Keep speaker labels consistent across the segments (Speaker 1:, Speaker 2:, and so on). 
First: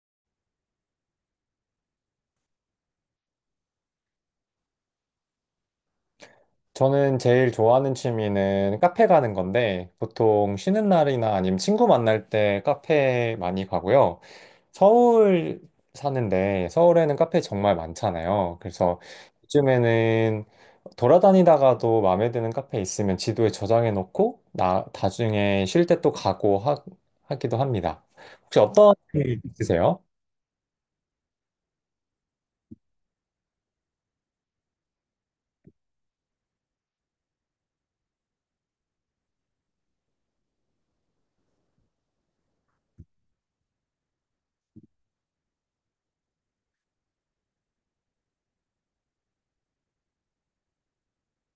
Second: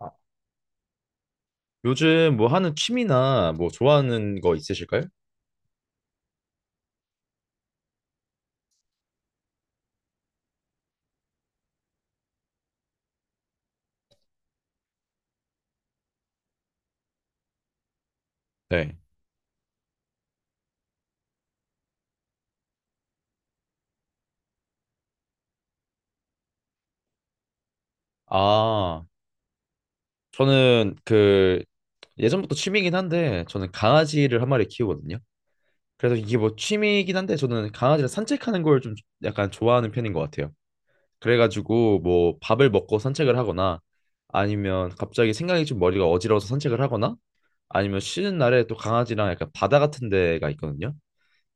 Speaker 1: 아, 요즘 뭐 하는 취미나 뭐 좋아하는 거 있으실까요?
Speaker 2: 저는 제일 좋아하는 취미는 카페 가는 건데, 보통 쉬는 날이나 아니면 친구 만날 때 카페 많이 가고요. 서울 사는데, 서울에는 카페 정말 많잖아요.
Speaker 1: 네.
Speaker 2: 그래서 요즘에는 돌아다니다가도 마음에 드는 카페 있으면 지도에 저장해 놓고, 나중에 쉴 때 또 가고 하기도 합니다. 혹시 어, 떤 거
Speaker 1: 아,
Speaker 2: 있으세요?
Speaker 1: 저는 그 예전부터 취미이긴 한데 저는 강아지를 한 마리 키우거든요. 그래서 이게 뭐 취미이긴 한데 저는 강아지를 산책하는 걸 좀 약간 좋아하는 편인 것 같아요. 그래가지고 뭐 밥을 먹고 산책을 하거나 아니면 갑자기 생각이 좀 머리가 어지러워서 산책을 하거나 아니면 쉬는 날에 또 강아지랑 약간 바다 같은 데가 있거든요.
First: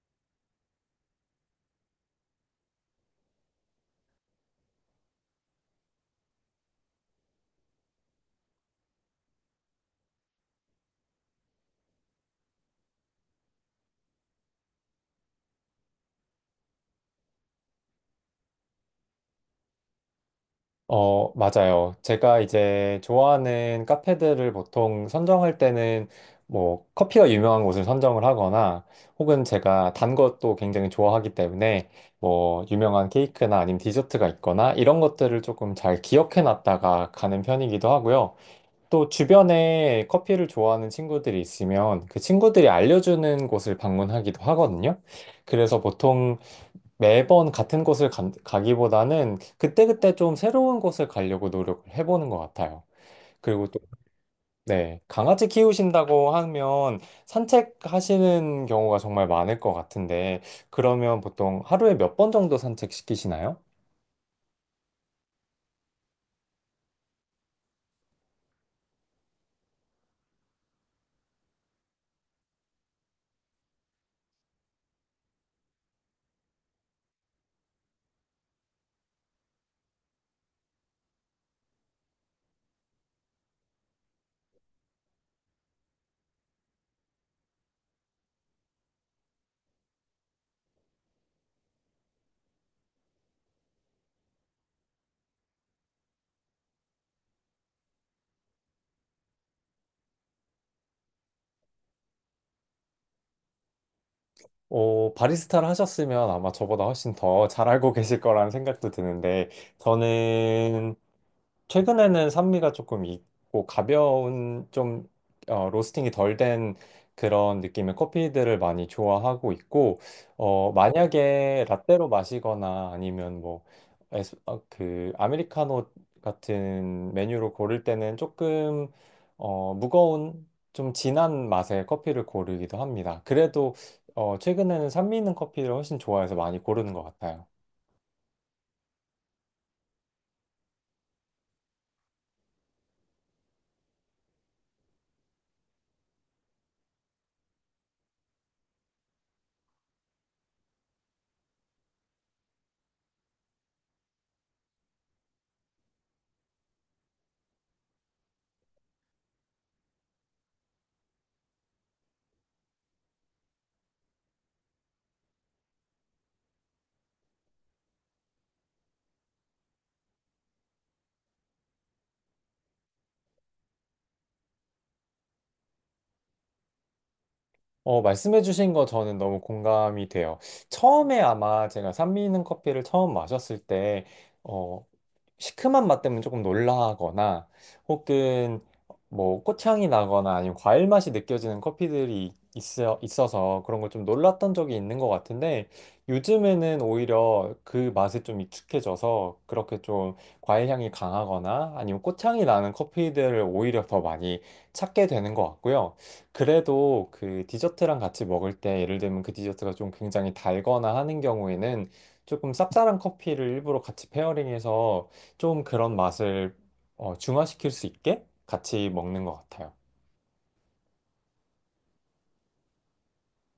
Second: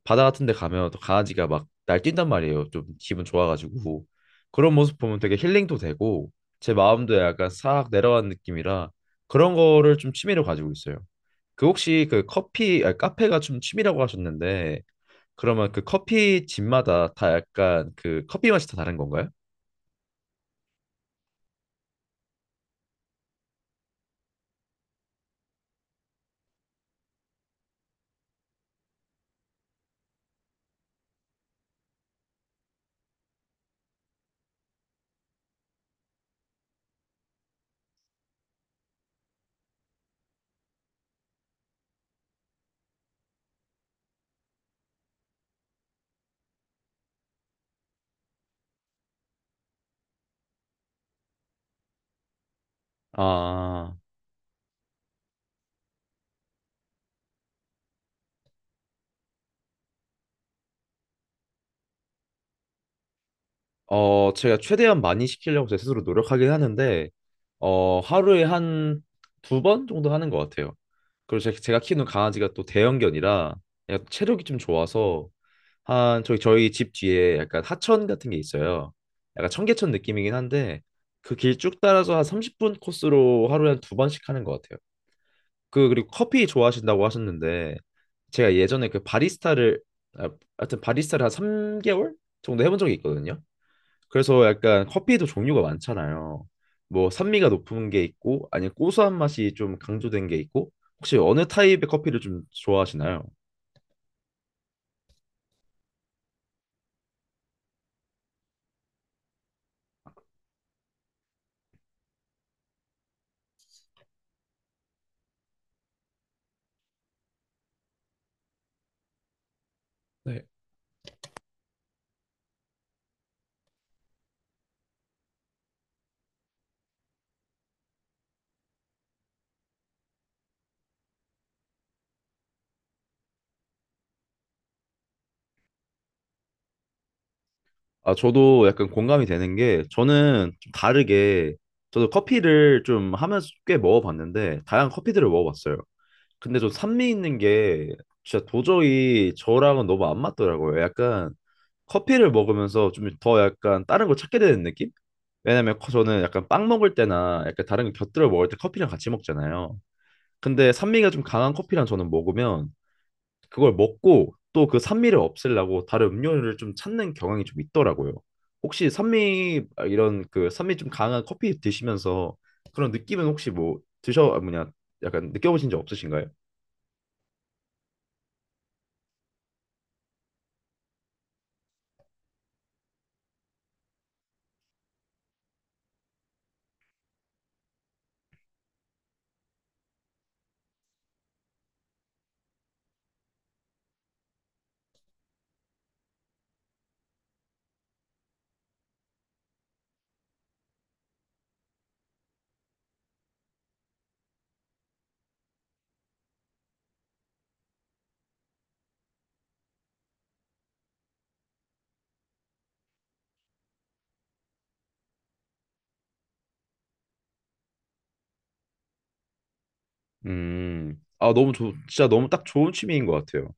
Speaker 1: 바다 같은 데 가면 또 강아지가 막 날뛴단 말이에요. 좀 기분 좋아가지고. 그런 모습 보면 되게 힐링도 되고 제 마음도 약간 싹 내려간 느낌이라 그런 거를 좀 취미로 가지고 있어요. 그 혹시 그 커피 카페가 좀 취미라고 하셨는데 그러면 그 커피 집마다 다 약간 그 커피 맛이 다 다른 건가요?
Speaker 2: 맞아요. 제가 이제 좋아하는 카페들을 보통 선정할 때는 뭐 커피가 유명한 곳을 선정을 하거나 혹은 제가 단 것도 굉장히 좋아하기 때문에 뭐 유명한 케이크나 아니면 디저트가 있거나 이런 것들을 조금 잘 기억해 놨다가 가는 편이기도 하고요. 또 주변에 커피를 좋아하는 친구들이 있으면 그 친구들이 알려주는 곳을 방문하기도 하거든요. 그래서 보통 매번 같은 곳을 가기보다는 그때그때 좀 새로운 곳을 가려고 노력을 해보는 것 같아요. 그리고 또,
Speaker 1: 아,
Speaker 2: 네, 강아지 키우신다고 하면 산책하시는 경우가 정말 많을 것 같은데, 그러면 보통 하루에 몇 번 정도 산책시키시나요?
Speaker 1: 제가 최대한 많이 시키려고 제 스스로 노력하긴 하는데, 하루에 한 두 번 정도 하는 것 같아요. 그리고 제가 키우는 강아지가 또 대형견이라 약간 체력이 좀 좋아서 한 저희 집 뒤에 약간 하천 같은 게 있어요. 약간 청계천 느낌이긴 한데 그 길 쭉 따라서 한 30분 코스로 하루에 한 두 번씩 하는 것 같아요. 그 그리고 커피 좋아하신다고 하셨는데 제가 예전에 그 바리스타를 아, 하여튼 바리스타를 한 3개월 정도 해본 적이 있거든요. 그래서 약간 커피에도 종류가 많잖아요. 뭐 산미가 높은 게 있고 아니면 고소한 맛이 좀 강조된 게 있고 혹시 어느 타입의 커피를 좀 좋아하시나요?
Speaker 2: 바리스타를 하셨으면 아마 저보다 훨씬 더 잘 알고 계실 거라는 생각도 드는데, 저는 최근에는 산미가 조금 있고 가벼운 좀 로스팅이 덜 된 그런 느낌의 커피들을 많이 좋아하고 있고
Speaker 1: 네.
Speaker 2: 만약에 라떼로 마시거나 아니면 뭐 그 아메리카노 같은 메뉴로 고를 때는 조금 무거운 좀 진한 맛의 커피를 고르기도 합니다. 그래도 최근에는 산미 있는 커피를 훨씬 좋아해서 많이 고르는 것 같아요.
Speaker 1: 아, 저도 약간 공감이 되는 게 저는 좀 다르게 저도 커피를 좀 하면서 꽤 먹어봤는데 다양한 커피들을 먹어봤어요. 근데 좀 산미 있는 게 진짜 도저히 저랑은 너무 안 맞더라고요. 약간 커피를 먹으면서 좀 더 약간 다른 걸 찾게 되는 느낌? 왜냐면 저는 약간 빵 먹을 때나 약간 다른 거 곁들여 먹을 때 커피랑 같이 먹잖아요. 근데 산미가 좀 강한 커피랑 저는 먹으면 그걸 먹고 또 그 산미를 없애려고 다른 음료를 좀 찾는 경향이 좀 있더라고요. 혹시 산미 이런 그 산미 좀 강한 커피 드시면서 그런 느낌은 혹시 뭐 드셔 아, 뭐냐 약간 느껴보신 적 없으신가요?
Speaker 2: 말씀해주신 거 저는 너무 공감이 돼요. 처음에 아마 제가 산미 있는 커피를 처음 마셨을 때, 어, 시큼한 맛 때문에 조금 놀라거나 혹은 뭐 꽃향이 나거나 아니면 과일 맛이 느껴지는 커피들이 있어서 그런 걸 좀 놀랐던 적이 있는 것 같은데 요즘에는 오히려 그 맛에 좀 익숙해져서 그렇게 좀 과일 향이 강하거나 아니면 꽃향이 나는 커피들을 오히려 더 많이 찾게 되는 것 같고요. 그래도 그 디저트랑 같이 먹을 때 예를 들면 그 디저트가 좀 굉장히 달거나 하는 경우에는 조금 쌉쌀한 커피를 일부러 같이 페어링해서 좀 그런 맛을 중화시킬 수 있게 같이 먹는 것 같아요.
Speaker 1: 아 너무 좋 진짜 너무 딱 좋은 취미인 것 같아요.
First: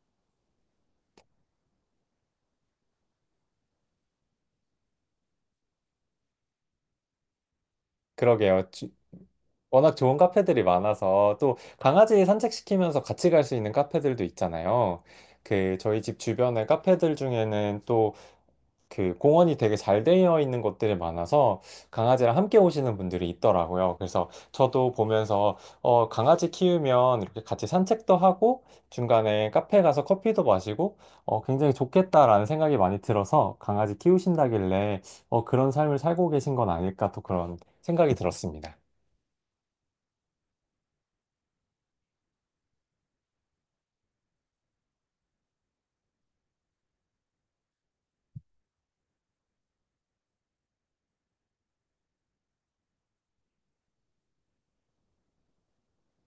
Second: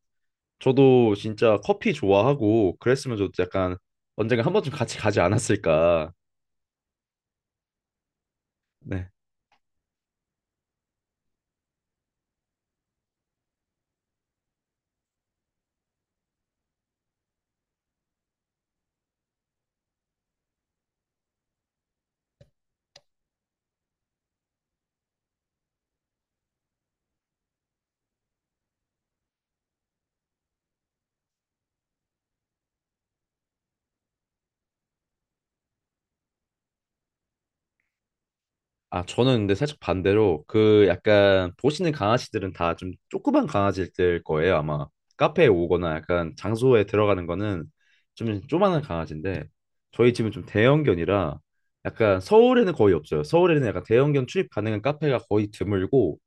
Speaker 1: 저도 진짜 커피 좋아하고 그랬으면 저도 약간 언젠가 한 번쯤 같이 가지 않았을까.
Speaker 2: 그러게요.
Speaker 1: 네.
Speaker 2: 워낙 좋은 카페들이 많아서 또 강아지 산책시키면서 같이 갈 수 있는 카페들도 있잖아요. 그 저희 집 주변의 카페들 중에는 또 그 공원이 되게 잘 되어 있는 곳들이 많아서 강아지랑 함께 오시는 분들이 있더라고요. 그래서 저도 보면서 강아지 키우면 이렇게 같이 산책도 하고 중간에 카페 가서 커피도 마시고 굉장히 좋겠다라는 생각이 많이 들어서 강아지 키우신다길래 그런 삶을 살고 계신 건 아닐까 또 그런 생각이 들었습니다.
Speaker 1: 저는 근데 살짝 반대로 그 약간 보시는 강아지들은 다 좀 조그만 강아지일 거예요, 아마. 카페에 오거나 약간 장소에 들어가는 거는 좀 조그만한 강아지인데 저희 집은 좀 대형견이라 약간 서울에는 거의 없어요. 서울에는 약간 대형견 출입 가능한 카페가 거의 드물고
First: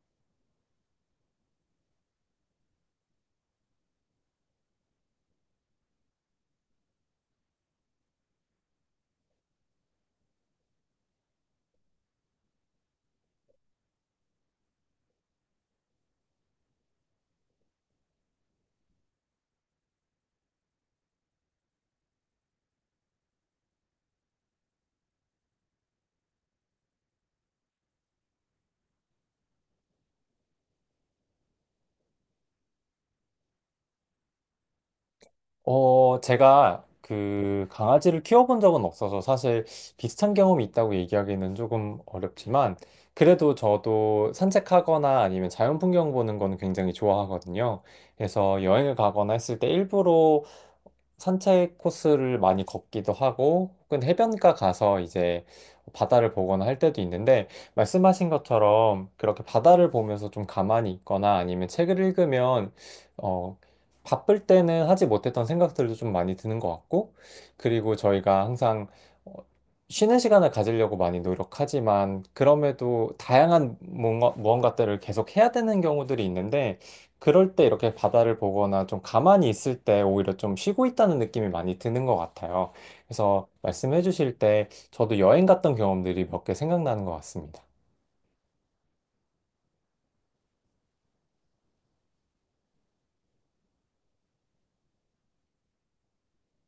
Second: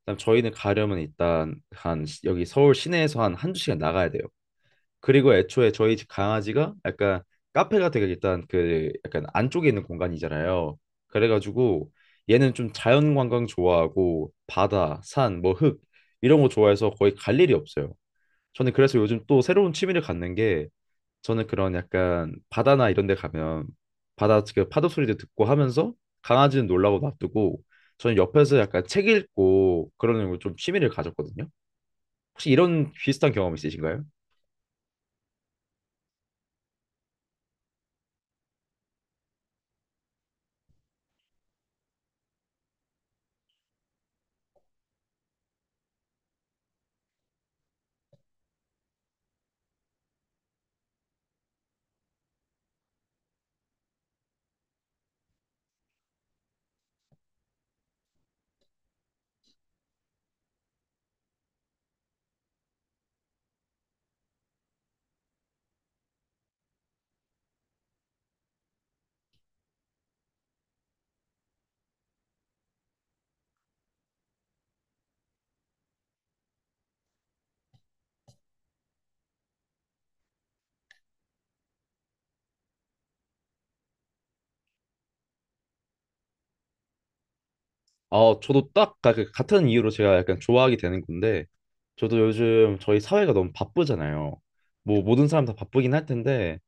Speaker 1: 그다음 저희는 가려면 일단 여기 서울 시내에서 한 한두 시간 나가야 돼요. 그리고 애초에 저희 집 강아지가 약간 카페가 되게 일단 그 약간 안쪽에 있는 공간이잖아요. 그래가지고 얘는 좀 자연 관광 좋아하고 바다, 산, 뭐 흙 이런 거 좋아해서 거의 갈 일이 없어요. 저는 그래서 요즘 또 새로운 취미를 갖는 게 저는 그런 약간 바다나 이런 데 가면 바다 그 파도 소리도 듣고 하면서 강아지는 놀라고 놔두고 저는 옆에서 약간 책 읽고 그러는 걸 좀 취미를 가졌거든요. 혹시 이런 비슷한 경험 있으신가요?
Speaker 2: 제가 그 강아지를 키워본 적은 없어서 사실 비슷한 경험이 있다고 얘기하기는 조금 어렵지만 그래도 저도 산책하거나 아니면 자연 풍경 보는 거는 굉장히 좋아하거든요. 그래서 여행을 가거나 했을 때 일부러 산책 코스를 많이 걷기도 하고, 혹은 해변가 가서 이제 바다를 보거나 할 때도 있는데, 말씀하신 것처럼 그렇게 바다를 보면서 좀 가만히 있거나 아니면 책을 읽으면, 어, 바쁠 때는 하지 못했던 생각들도 좀 많이 드는 것 같고, 그리고 저희가 항상 어, 쉬는 시간을 가지려고 많이 노력하지만, 그럼에도 다양한 무언가들을 계속 해야 되는 경우들이 있는데, 그럴 때 이렇게 바다를 보거나 좀 가만히 있을 때 오히려 좀 쉬고 있다는 느낌이 많이 드는 것 같아요. 그래서 말씀해 주실 때 저도 여행 갔던 경험들이 몇 개 생각나는 것 같습니다.
Speaker 1: 저도 딱 그 같은 이유로 제가 약간 좋아하게 되는 건데, 저도 요즘 저희 사회가 너무 바쁘잖아요. 뭐 모든 사람 다 바쁘긴 할 텐데,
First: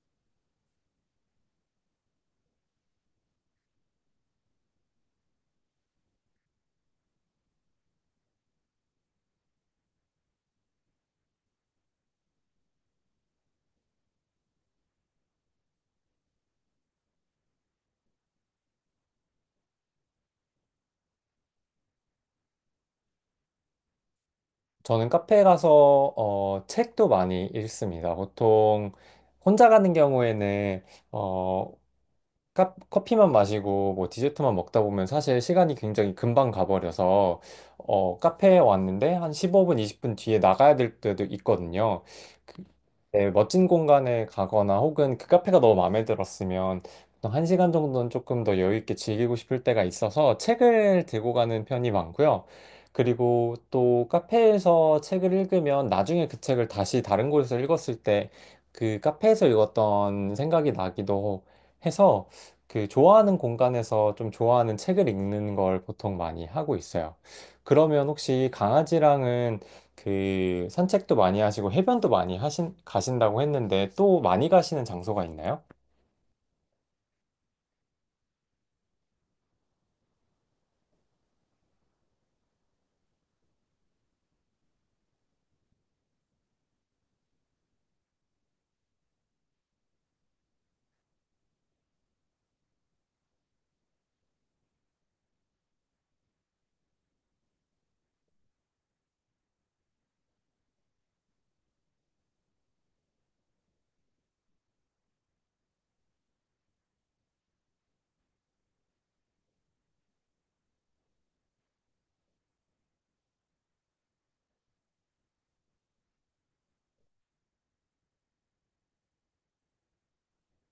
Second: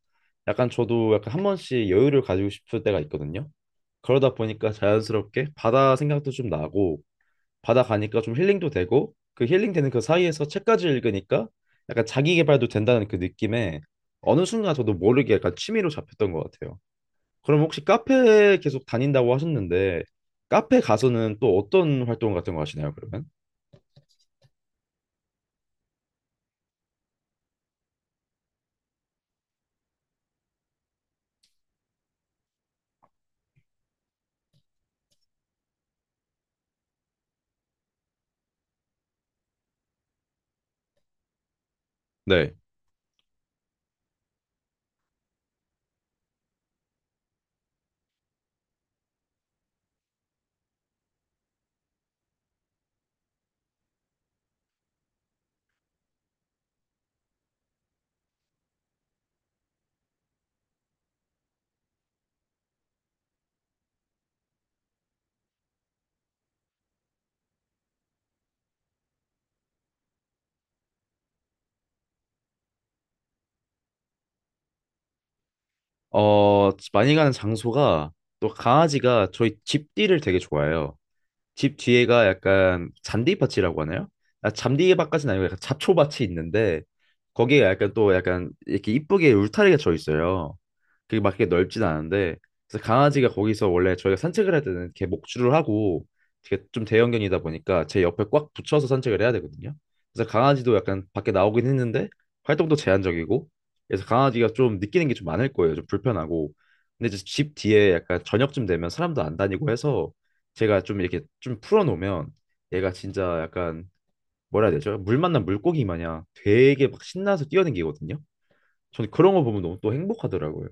Speaker 1: 약간 저도 약간 한 번씩 여유를 가지고 싶을 때가 있거든요. 그러다 보니까 자연스럽게 바다 생각도 좀 나고, 바다 가니까 좀 힐링도 되고, 그 힐링되는 그 사이에서 책까지 읽으니까 약간 자기 개발도 된다는 그 느낌에 어느 순간 저도 모르게 약간 취미로 잡혔던 것 같아요. 그럼 혹시 카페 계속 다닌다고 하셨는데 카페 가서는 또 어떤 활동 같은 거 하시나요, 그러면?
Speaker 2: 저는 카페에 가서 책도 많이 읽습니다. 보통 혼자 가는 경우에는 어, 커피만 마시고 뭐 디저트만 먹다 보면 사실 시간이 굉장히 금방 가버려서 어, 카페에 왔는데 한 15분, 20분 뒤에 나가야 될 때도 있거든요.
Speaker 1: 네.
Speaker 2: 그- 네, 멋진 공간에 가거나 혹은 그 카페가 너무 마음에 들었으면 보통 한 시간 정도는 조금 더 여유 있게 즐기고 싶을 때가 있어서 책을 들고 가는 편이 많고요. 그리고 또 카페에서 책을 읽으면 나중에 그 책을 다시 다른 곳에서 읽었을 때 그 카페에서 읽었던 생각이 나기도 해서 그 좋아하는 공간에서 좀 좋아하는 책을 읽는 걸 보통 많이 하고 있어요. 그러면 혹시 강아지랑은 그 산책도 많이 하시고 해변도 많이 가신다고 했는데 또 많이 가시는 장소가 있나요?
Speaker 1: 많이 가는 장소가 또 강아지가 저희 집띠를 되게 좋아해요. 집 뒤에가 약간 잔디밭이라고 하나요? 잔디밭까지는 아니고 약간 잡초밭이 있는데 거기에 약간 또 약간 이렇게 이쁘게 울타리가 쳐 있어요. 그게 막 이렇게 넓진 않은데 그래서 강아지가 거기서 원래 저희가 산책을 할 때는 이렇게 목줄을 하고 이게 좀 대형견이다 보니까 제 옆에 꽉 붙여서 산책을 해야 되거든요. 그래서 강아지도 약간 밖에 나오긴 했는데 활동도 제한적이고 그래서 강아지가 좀 느끼는 게 좀 많을 거예요. 좀 불편하고 근데 이제 집 뒤에 약간 저녁쯤 되면 사람도 안 다니고 해서 제가 좀 이렇게 좀 풀어놓으면 얘가 진짜 약간 뭐라 해야 되죠? 물 만난 물고기 마냥 되게 막 신나서 뛰어댕기거든요. 저는 그런 거 보면 너무 또 행복하더라고요.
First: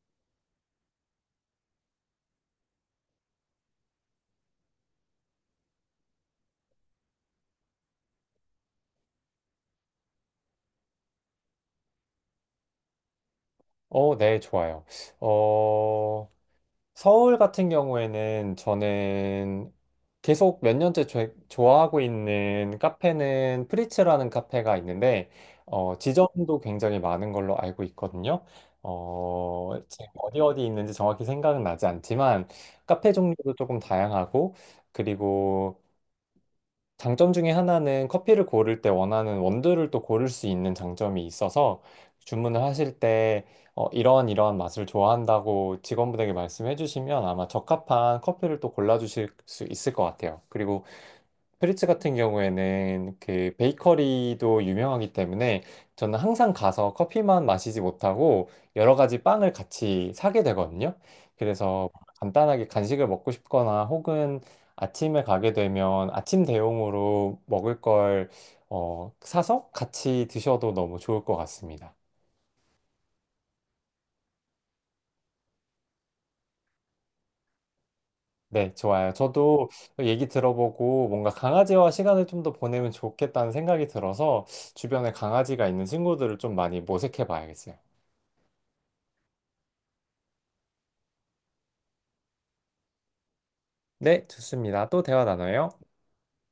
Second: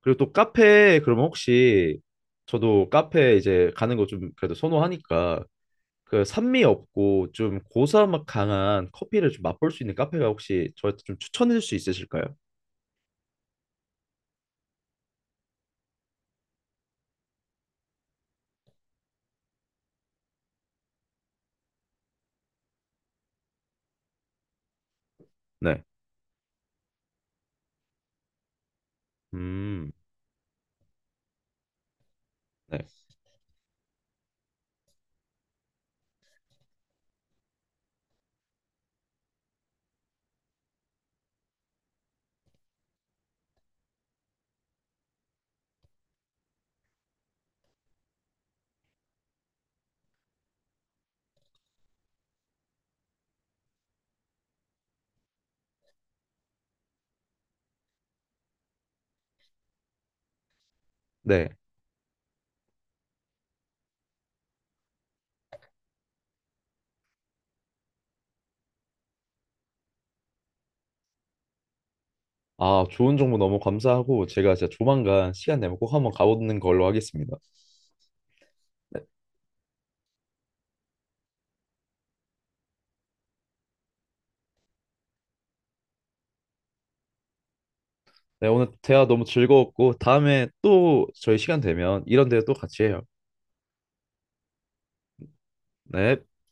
Speaker 1: 그리고 또 카페 그러면 혹시 저도 카페 이제 가는 거 좀 그래도 선호하니까 그 산미 없고 좀 고사맛 강한 커피를 좀 맛볼 수 있는 카페가 혹시 저한테 좀 추천해 줄 수 있으실까요?
Speaker 2: 어, 네, 좋아요. 어, 서울 같은 경우에는 저는 계속 몇 년째 좋아하고 있는 카페는 프리츠라는 카페가 있는데,
Speaker 1: 네.
Speaker 2: 지점도 굉장히 많은 걸로 알고 있거든요.
Speaker 1: 음.
Speaker 2: 지금 어디 어디 있는지 정확히 생각은 나지 않지만,
Speaker 1: 네.
Speaker 2: 카페 종류도 조금 다양하고, 그리고 장점 중에 하나는 커피를 고를 때 원하는 원두를 또 고를 수 있는 장점이 있어서 주문을 하실 때 이러한 맛을 좋아한다고 직원분에게 말씀해 주시면 아마 적합한 커피를 또 골라주실 수 있을 것 같아요. 그리고 프리츠 같은 경우에는 그 베이커리도 유명하기 때문에 저는 항상 가서 커피만 마시지 못하고 여러 가지 빵을 같이 사게 되거든요.
Speaker 1: 네.
Speaker 2: 그래서 간단하게 간식을 먹고 싶거나 혹은 아침에 가게 되면 아침 대용으로 먹을 걸 사서 같이 드셔도 너무 좋을 것 같습니다.
Speaker 1: 아, 좋은 정보 너무 감사하고 제가 진짜 조만간 시간 내면 꼭 한번 가보는 걸로 하겠습니다.
Speaker 2: 네,
Speaker 1: 네.
Speaker 2: 좋아요. 저도 얘기 들어보고 뭔가 강아지와 시간을 좀 더 보내면 좋겠다는 생각이 들어서 주변에 강아지가 있는 친구들을 좀 많이 모색해 봐야겠어요.
Speaker 1: 네, 오늘 대화 너무 즐거웠고, 다음에 또 저희 시간 되면 이런 대화 또 같이 해요.
Speaker 2: 네, 좋습니다. 또 대화 나눠요.
Speaker 1: 네.